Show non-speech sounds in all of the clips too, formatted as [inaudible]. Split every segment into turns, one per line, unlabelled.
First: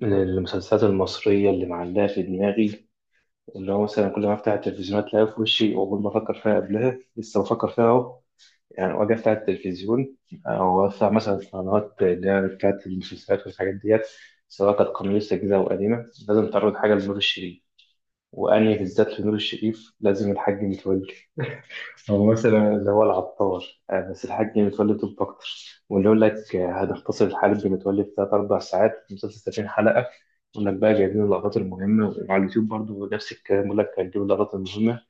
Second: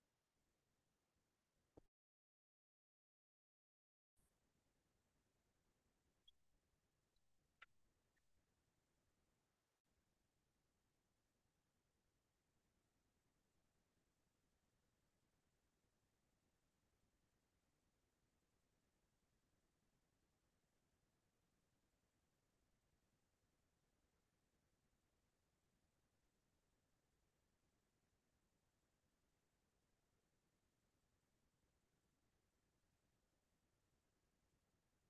من المسلسلات المصرية اللي معلقة في دماغي، اللي هو مثلا كل ما أفتح التلفزيون أتلاقيها في وشي، وأول ما أفكر فيها قبلها لسه بفكر فيها أهو. يعني وأجي أفتح التلفزيون، أو أفتح مثلا قنوات اللي هي بتاعت المسلسلات والحاجات ديت، سواء كانت قنوات جديدة أو قديمة، لازم تعرض حاجة لنور الشريف. وأنهي بالذات لنور الشريف؟ لازم الحاج متولي، الممثل اللي هو العطار. بس الحاج متولي طب أكتر. واللي يقول لك هنختصر الحرب متولي في تلات أربع ساعات في مسلسل 30 حلقة، يقول لك بقى جايبين اللقطات المهمة، وعلى اليوتيوب برضو نفس الكلام، يقول لك هنجيب اللقطات المهمة.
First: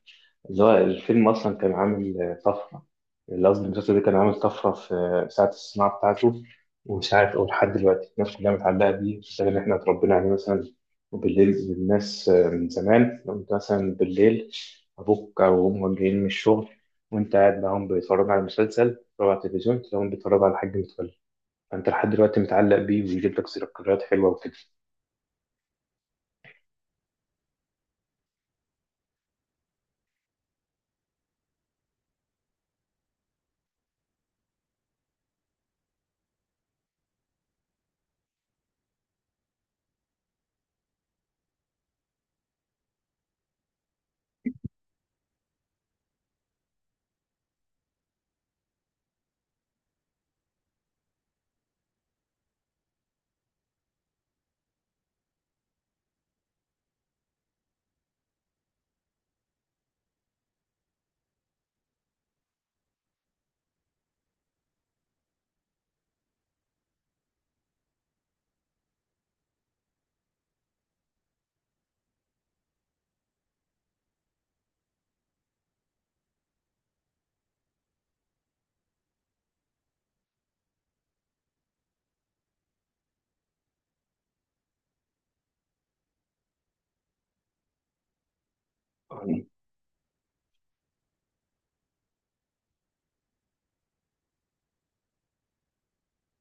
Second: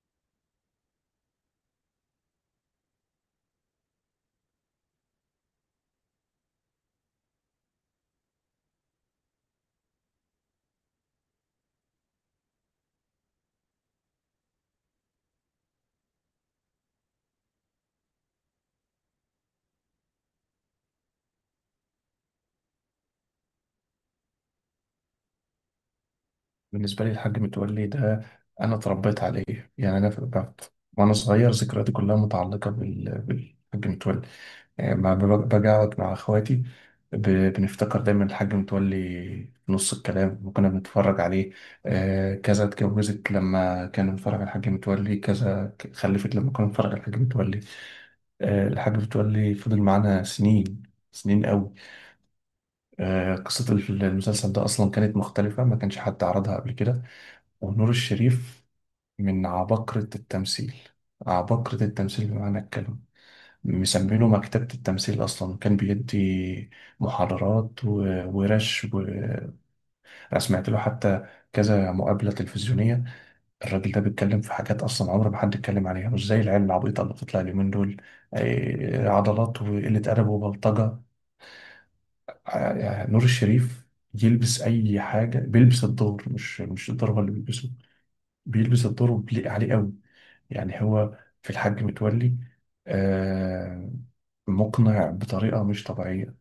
اللي هو الفيلم أصلا كان عامل طفرة، اللي قصدي المسلسل ده كان عامل طفرة في ساعة الصناعة بتاعته. ومش عارف أقول، لحد دلوقتي الناس كلها متعلقة بيه، الشغل اللي إحنا اتربينا عليه مثلا. وبالليل الناس، من زمان، لو أنت مثلا بالليل أبوك أو أمك جايين من الشغل، وأنت قاعد معاهم بيتفرجوا على مسلسل، بيتفرجوا على التلفزيون، تلاقيهم بيتفرجوا على حاج متولي. فأنت لحد دلوقتي متعلق بيه، ويجيب لك ذكريات حلوة وكده.
بالنسبة لي الحاج متولي ده أنا اتربيت عليه. أنا في بعت وأنا صغير، ذكرياتي كلها متعلقة بالحاج متولي. يعني ما ب- باجي أقعد مع إخواتي، ب... بنفتكر دايما الحاج متولي في نص الكلام وكنا بنتفرج عليه. آه، كذا اتجوزت لما كان بنتفرج على الحاج متولي، كذا خلفت لما كنا بنتفرج على الحاج متولي. آه، الحاج متولي فضل معانا سنين، سنين قوي. آه، قصة المسلسل ده أصلا كانت مختلفة، ما كانش حد عرضها قبل كده. ونور الشريف من عباقرة التمثيل، عباقرة التمثيل بمعنى الكلمة. مسمينه مكتبة التمثيل. أصلا كان بيدي محاضرات ورش، وأنا سمعت له حتى كذا مقابلة تلفزيونية. الراجل ده بيتكلم في حاجات أصلا عمر ما حد اتكلم عليها، مش زي العيال العبيطة اللي بتطلع اليومين دول. آه، عضلات وقلة أدب وبلطجة. آه، يعني نور الشريف يلبس أي حاجة، بيلبس الدور، مش الدور هو اللي بيلبسه، بيلبس الدور وبيليق عليه قوي. يعني هو في الحاج متولي، آه، مقنع بطريقة مش طبيعية.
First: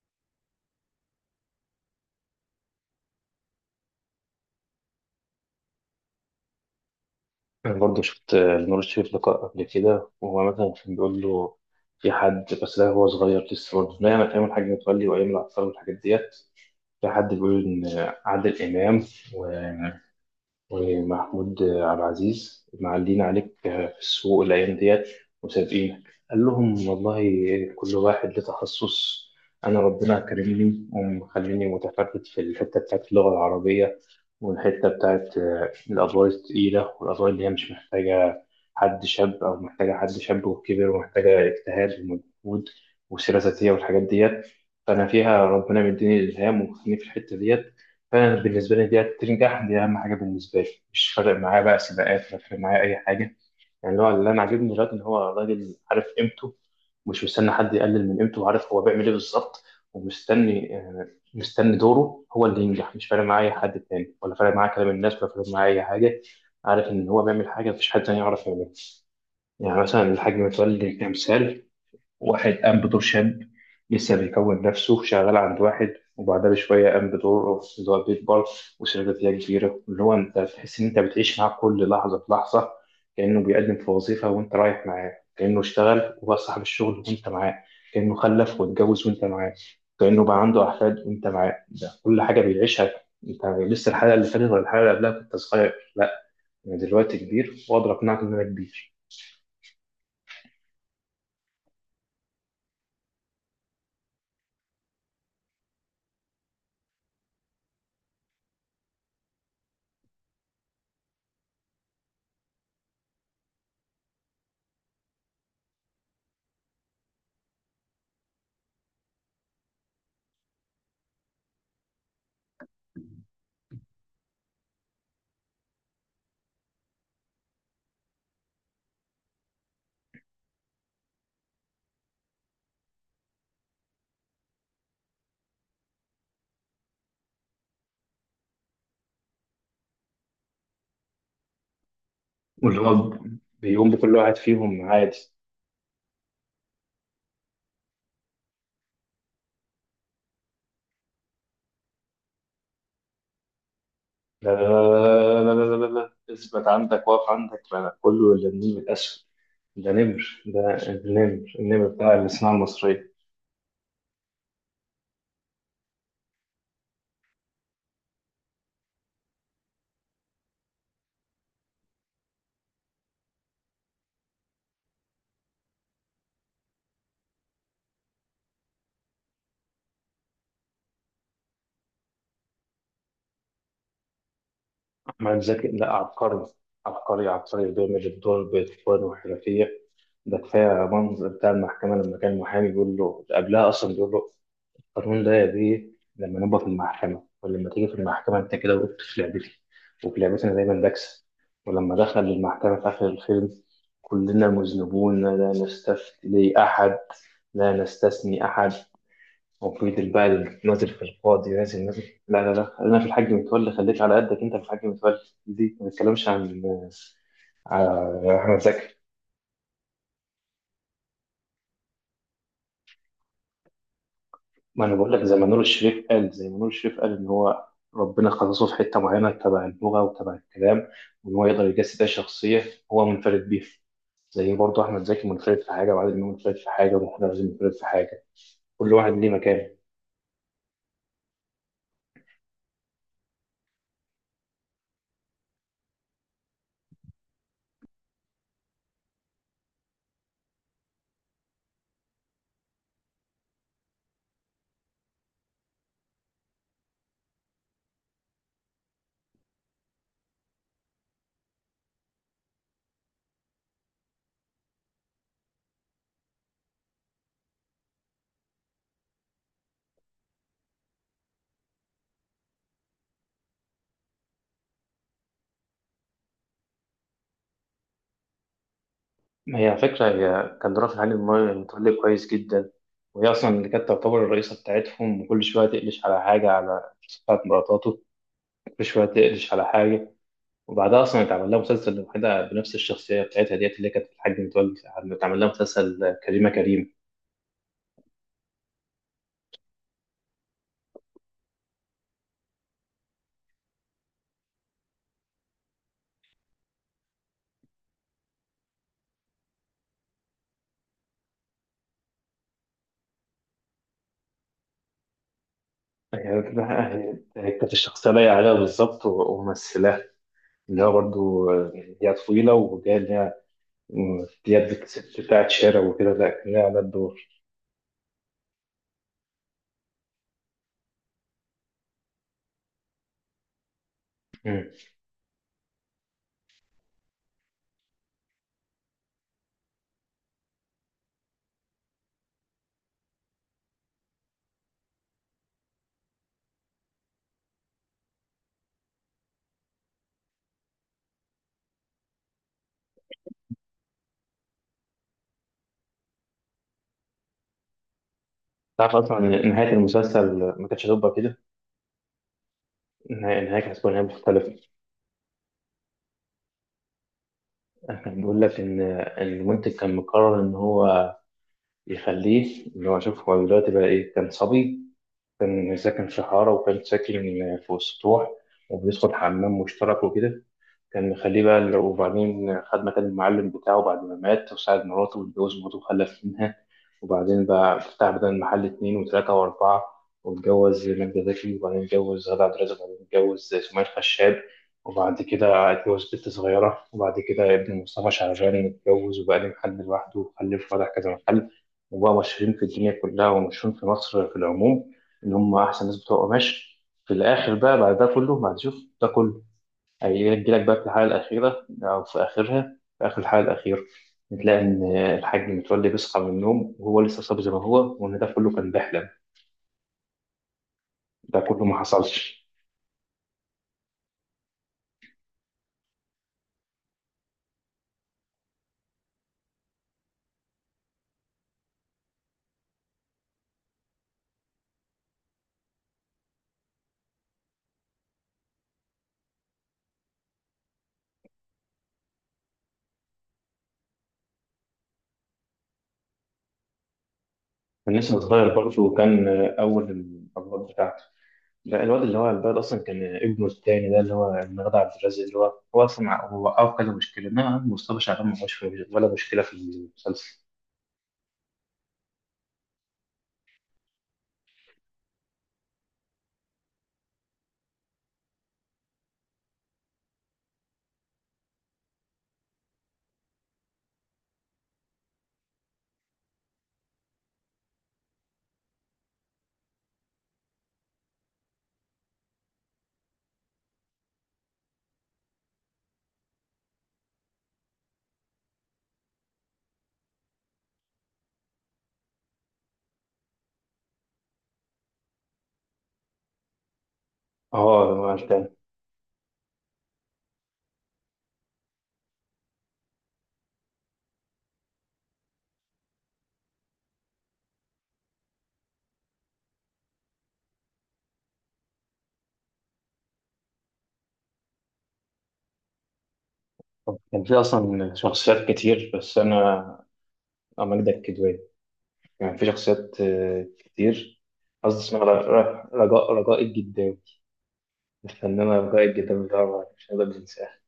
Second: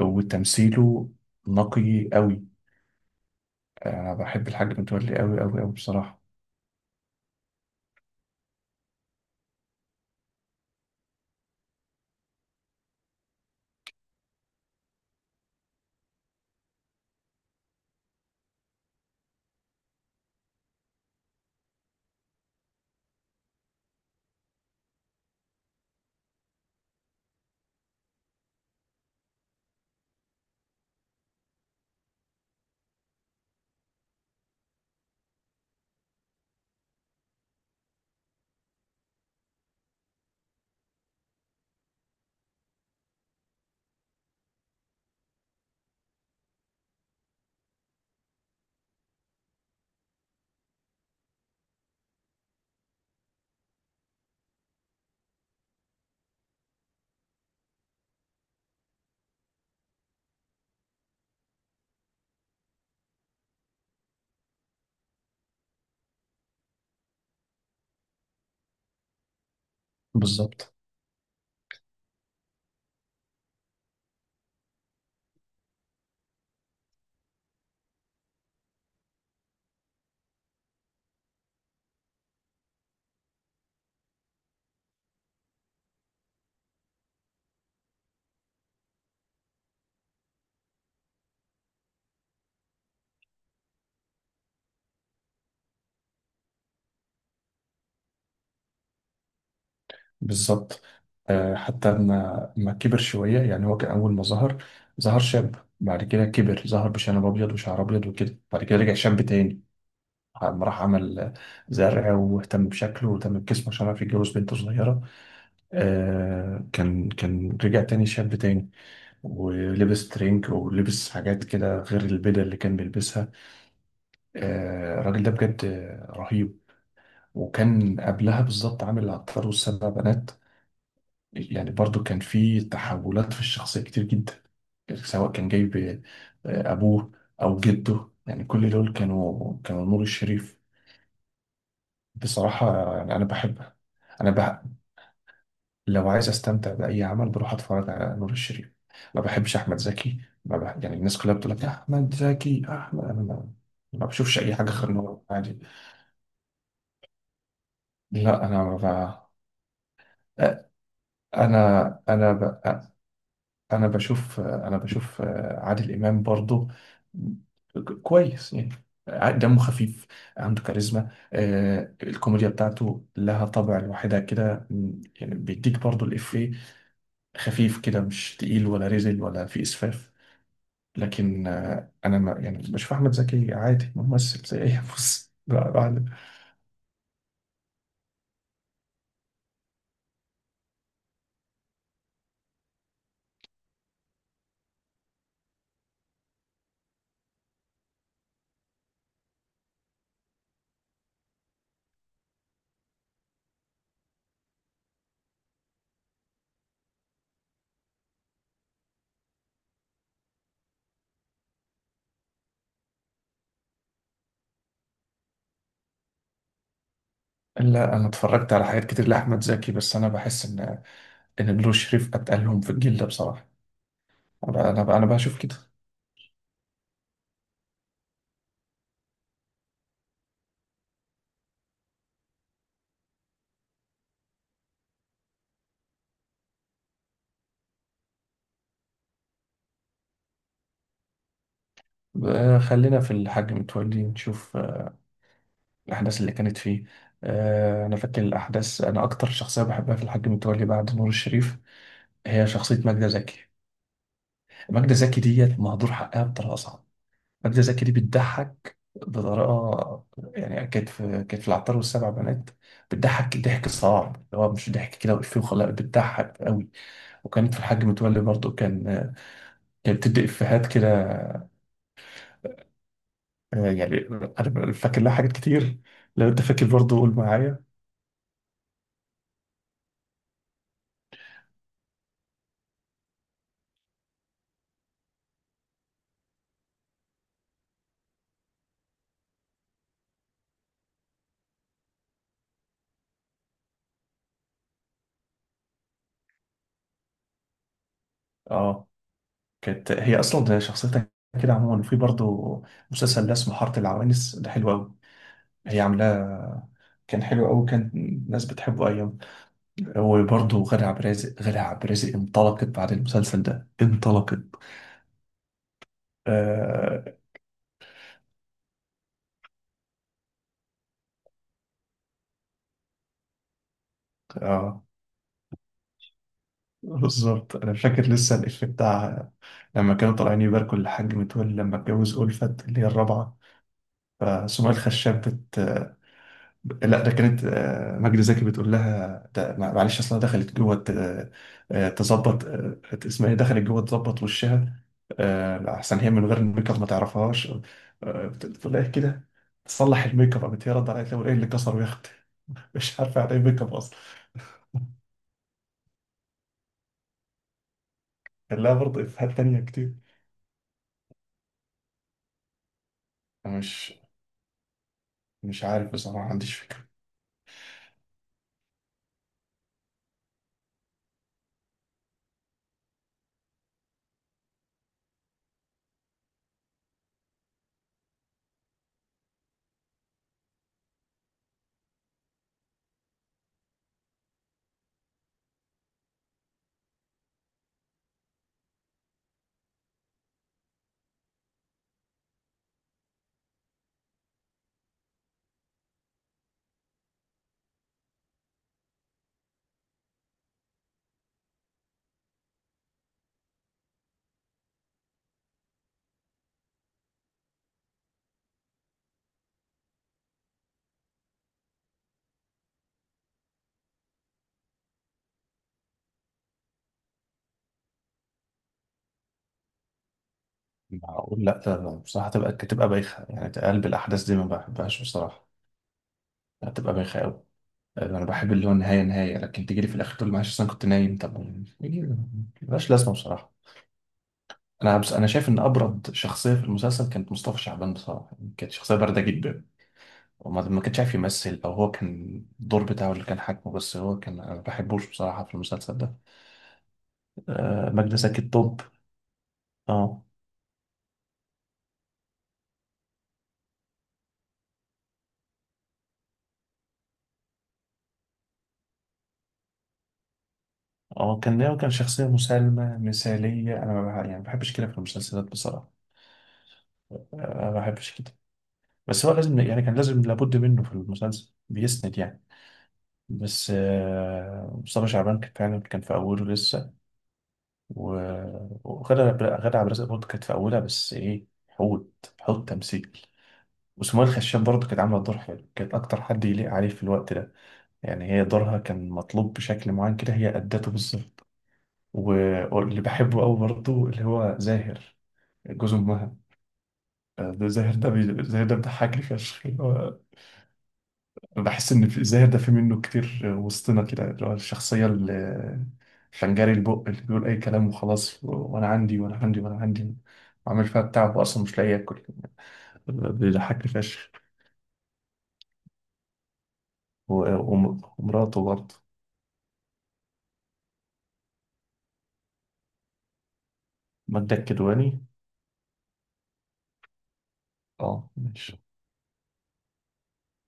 وتمثيله نقي قوي. أنا بحب الحاج متولي قوي قوي قوي بصراحة.
أنا برضه شفت نور الشريف لقاء قبل كده، وهو مثلا كان بيقول له، في حد، بس ده هو صغير لسه برضه نايم أيام الحاج متولي وأيام العطار والحاجات ديت، في حد بيقول إن عادل إمام و ومحمود عبد العزيز معلين عليك في السوق الأيام ديت وسابقينك. قال لهم والله كل واحد له تخصص. أنا ربنا كرمني ومخليني متفرد في الحتة بتاعت اللغة العربية، والحتة بتاعت الأدوار التقيلة، والأدوار اللي هي مش محتاجة حد شاب، أو محتاجة حد شاب وكبر، ومحتاجة اجتهاد ومجهود وسيرة ذاتية والحاجات ديت. فأنا فيها ربنا مديني إلهام ومخليني في الحتة ديت. فانا بالنسبه لي دي تنجح، دي اهم حاجه بالنسبه لي. مش فارق معايا بقى سباقات، ولا فارق معايا اي حاجه. يعني اللي هو اللي انا عاجبني دلوقتي ان هو راجل عارف قيمته، مش مستني حد يقلل من قيمته، وعارف هو بيعمل ايه بالظبط. ومستني آه، مستني دوره هو اللي ينجح. مش فارق معايا اي حد تاني، ولا فارق معايا كلام الناس، ولا فارق معايا اي حاجه. عارف ان هو بيعمل حاجه مفيش حد تاني يعرف يعملها. يعني مثلا الحاج
بالظبط.
متولي كمثال، واحد قام بدور شاب لسه بيكون نفسه شغال عند واحد، وبعدها بشوية قام بدور اللي هو بيكبر وشركة اللي هي كبيرة، اللي هو أنت بتحس إن أنت بتعيش معاه كل لحظة في لحظة. كأنه بيقدم في وظيفة وأنت رايح معاه، كأنه اشتغل وهو صاحب الشغل وأنت معاه، كأنه خلف واتجوز وأنت معاه، كأنه بقى عنده أحفاد وأنت معاه. كل حاجة بيعيشها. أنت لسه الحلقة اللي فاتت ولا الحلقة اللي قبلها كنت صغير، لا، أنا دلوقتي كبير وأقدر أقنعك إن أنا كبير.
بالظبط. آه، حتى لما ما كبر شوية. يعني هو كان أول ما ظهر، ظهر شاب. بعد كده كبر، ظهر بشنب أبيض وشعر أبيض وكده. بعد كده رجع شاب تاني لما راح عمل زرع واهتم بشكله واهتم بجسمه عشان يعرف يتجوز بنت صغيرة. آه، كان رجع تاني شاب تاني ولبس ترنك ولبس حاجات كده غير البدل اللي كان بيلبسها. آه، الراجل ده بجد رهيب. وكان قبلها بالظبط عامل العطار والسبع بنات. يعني برضو كان في تحولات في الشخصية كتير جدا، سواء كان جايب آه، أبوه أو جده. يعني كل دول كانوا نور الشريف.
واللي
بصراحة يعني
هو
أنا بحب.
بيقوم بكل
أنا
واحد
بح
فيهم عادي.
لو عايز استمتع باي عمل، بروح اتفرج على نور الشريف. ما بحبش احمد زكي. ما بح... يعني الناس كلها بتقول لك احمد زكي احمد، انا ما, ما بشوفش
لا
اي
لا
حاجه غير نور،
لا لا
عادي.
لا لا لا لا لا. اثبت عندك، واقف عندك. ما أنا كله
لا،
إلا
انا ما
النيم الأسود. ده نمر،
ب...
ده النمر النمر
انا
بتاع
انا
الصناعة
ب...
المصرية.
انا بشوف انا بشوف عادل امام برضو كويس يعني. دمه خفيف، عنده كاريزما. آه، الكوميديا بتاعته لها طابع لوحدها كده. يعني بيديك برضو الإفيه، خفيف كده، مش تقيل ولا رزل ولا في إسفاف. لكن آه، انا ما يعني بشوف احمد زكي عادي، ممثل زي اي [laughs] بص.
أحمد زكي؟ لا، عبقري، عبقري عبقري. بيعمل الدور بإتقان وحرفية. ده كفاية منظر بتاع المحكمة لما كان محامي بيقول له، قبلها أصلا بيقول له: القانون ده يا بيه، لما نبقى في المحكمة، ولما تيجي في المحكمة أنت كده وقفت في لعبتي، وفي لعبتي أنا دايما بكسب. ولما دخل المحكمة في آخر الفيلم: كلنا مذنبون، لا نستثني أحد، لا نستثني أحد. وفي البال نازل، في القاضي نازل نازل. لا لا لا، خلينا في الحاج متولي، خليك على قدك أنت في الحاج متولي. دي ما بنتكلمش عن
لا، انا
عن
اتفرجت
أحمد
على حاجات
زكي.
كتير لاحمد زكي، بس انا بحس ان نور شريف اتقلهم في الجيل ده بصراحه. انا
ما انا
انا أنا
بقول لك، زي
بشوف
ما
كده.
نور الشريف قال زي ما نور الشريف قال ان هو ربنا خصصه في حته معينه تبع اللغه وتبع الكلام، وان هو يقدر يجسد اي شخصيه هو منفرد بيها. زي برضه احمد زكي منفرد في حاجه، وعادل امام منفرد في حاجه، ومحمد عزيز منفرد في حاجه. كل واحد ليه مكانه.
آه، خلينا في الحاج متولي، نشوف آه، الاحداث اللي كانت فيه. آه، انا فاكر الاحداث. انا اكتر شخصيه بحبها في الحاج متولي بعد نور الشريف هي شخصيه ماجده زكي. ماجده زكي ديت مهدور حقها بطريقه صعبه. ماجدة زكي دي بتضحك بطريقة، يعني كانت في، كانت في العطار والسبع بنات بتضحك ضحك صعب اللي هو مش ضحك كده وإفيه وخلاص، بتضحك قوي. وكانت في الحاج متولي برضه كان، كانت بتدي إفيهات كده. آه، يعني أنا فاكر لها حاجات كتير. لو أنت فاكر برضه قول معايا.
ما هي على فكره، هي كان رافع علي المايو متولي كويس جدا. وهي اصلا اللي كانت تعتبر الرئيسه بتاعتهم، وكل شويه تقلش على حاجه، على بتاعت مراتاته، كل شويه تقلش على حاجه. وبعدها اصلا اتعمل لها مسلسل لوحدها بنفس الشخصيه بتاعتها ديت اللي كانت الحاج متولي. اتعمل لها مسلسل كريمه كريم.
أه، كانت هي أصلا ده شخصيتها كده عموما. وفي برضه مسلسل ده اسمه حارة العوانس، ده حلو قوي، هي عاملاه. كان حلو قوي، كان الناس بتحبه أيام. وبرضه غادة عبد الرازق، غادة عبد الرازق انطلقت بعد المسلسل ده، انطلقت. آه.
هي كانت الشخصيه لايقه عليها بالظبط، وممثلاها اللي هو برضه. هي طويله وجايه، اللي هي
آه،
ديت ست بتاعت شارع وكده، لا، كان ليها على الدور.
بالظبط أنا فاكر لسه الإفيه بتاع لما كانوا طالعين يباركوا للحاج متولي لما اتجوز ألفت اللي هي الرابعة. فسمية
مم.
الخشاب بت، لا ده كانت آه، مجدي زكي بتقول لها ده معلش اصلها دخلت جوه آه، تظبط، آه، اسمها ايه، دخلت جوه تظبط وشها. آه، احسن هي من غير الميك اب ما تعرفهاش. آه، بتقول لها إيه كده، تصلح الميك اب. قامت هي رد عليها تقول ايه اللي كسره يا اختي. [laughs] مش عارفه يعني ايه ميك اب اصلا. كان لها
تعرف
برضه
اصلا
افيهات
ان
تانية
نهايه
كتير.
المسلسل ما كانتش هتبقى كده؟ النهايه،
انا
النهاية كانت هتكون
مش
نهايه مختلفه.
مش عارف بصراحه، ما عنديش فكره.
كان بيقول لك إن المنتج كان مقرر ان هو يخليه اللي هو، شوف هو دلوقتي بقى ايه. كان صبي، كان ساكن في حارة، وكان ساكن في سطوح، وبيدخل حمام مشترك وكده. كان مخليه بقى وبعدين خد مكان المعلم بتاعه بعد ما مات، وساعد مراته واتجوز مراته وخلف منها. وبعدين بقى فتح بدل المحل اتنين وتلاتة وأربعة، واتجوز ماجدة زكي، وبعدين اتجوز غادة عبد الرازق، وبعدين اتجوز سمية خشاب. وبعد كده اتجوز بنت صغيرة، وبعد كده ابن مصطفى شعبان اتجوز وبقى ليه محل لوحده وخلف فتح كذا محل. وبقى مشهورين في الدنيا كلها، ومشهورين في مصر في العموم، إن هم أحسن ناس بتوع قماش. في الآخر بقى، بعد ده كله، بعد شوف ده كله، هيجي لك بقى في الحالة الأخيرة، أو في آخرها، في آخر الحالة الأخيرة بتلاقي إن الحاج متولي بيصحى من النوم وهو لسه صاب زي ما هو، وإن ده كله كان بيحلم. ده
معقول؟ لا
كله
ده
ما
بصراحه
حصلش.
تبقى، بايخه. يعني تقلب الاحداث دي ما بحبهاش بصراحه. هتبقى بايخه قوي. انا بحب اللي هو النهايه نهايه، لكن تجي لي في الاخر تقول لي معلش أصل انا كنت نايم؟ طب يعني ملهاش لازمه بصراحه. انا شايف ان ابرد شخصيه في المسلسل كانت مصطفى شعبان بصراحه. يعني كانت شخصيه بارده جدا، وما ما كانش عارف يمثل، او هو كان الدور بتاعه اللي كان حاكمه. بس هو كان، انا ما بحبوش بصراحه في المسلسل ده. آه،
كان
ماجدة
لسه
زكي
صغير
الطب.
برضه، وكان أول
اه.
الأبواب بتاعته. لا، الواد اللي هو على البال أصلا كان ابنه التاني، ده اللي هو المغدى عبد الرازق، اللي هو أصلا هو أو كذا مشكلة. إنما مصطفى شعبان ما هوش ولا مشكلة في المسلسل.
اه، كان هو كان شخصيه مسالمه مثاليه، انا ما بح- يعني ما بحبش كده في المسلسلات بصراحه. آه، ما بحبش كده. بس هو لازم، يعني كان لازم لابد منه في المسلسل، بيسند يعني. بس آه، مصطفى شعبان كان فعلا كان في أوله لسه. و- وغادة، غادة عبد الرازق برضه كانت في أولها، بس إيه، حوت تمثيل. وسمية الخشاب برضه كانت عاملة دور حلو، كانت أكتر حد يليق عليه في الوقت ده. يعني هي دورها كان مطلوب بشكل معين كده، هي أدته بالظبط. واللي بحبه أوي برضه اللي هو زاهر، جوز أمها. آه، ده
أه،
زاهر ده
هو التاني.
زاهر ده بيضحكني فشخ. بحس ان في الزاهر ده في منه كتير وسطنا كده، اللي هو الشخصيه اللي الفنجاري البق اللي بيقول اي كلام وخلاص، وانا عندي وانا عندي وانا عندي، وعامل فيها بتاع واصلا مش لاقي ياكل. بيضحكني فشخ.
كان في أصلا شخصيات
ومراته
كتير،
برضه،
بس أنا، أمجد الكدواني. كان في شخصيات كتير.
مدة
قصدي اسمها
الكدواني.
رجاء الجداوي،
اه،
الفنانة
ماشي.
رجاء الجداوي طبعا مش هنقدر ننساها.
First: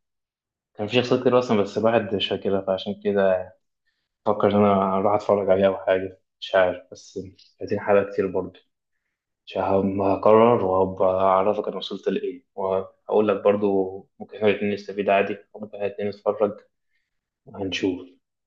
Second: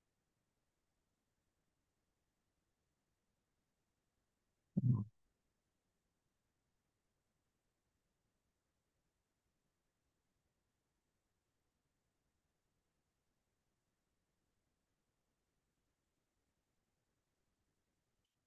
كان في شخصيات كتير أصلا، بس الواحد مش فاكرها. فعشان كده، فكر إن أنا أروح أتفرج عليها أو حاجة مش عارف، بس 30 حلقة كتير برضه. مش هم- هقرر وهبقى أعرفك أنا وصلت لإيه، وهقول لك برضه. ممكن إحنا الاتنين نستفيد عادي، وممكن إحنا الاتنين نتفرج، وهنشوف.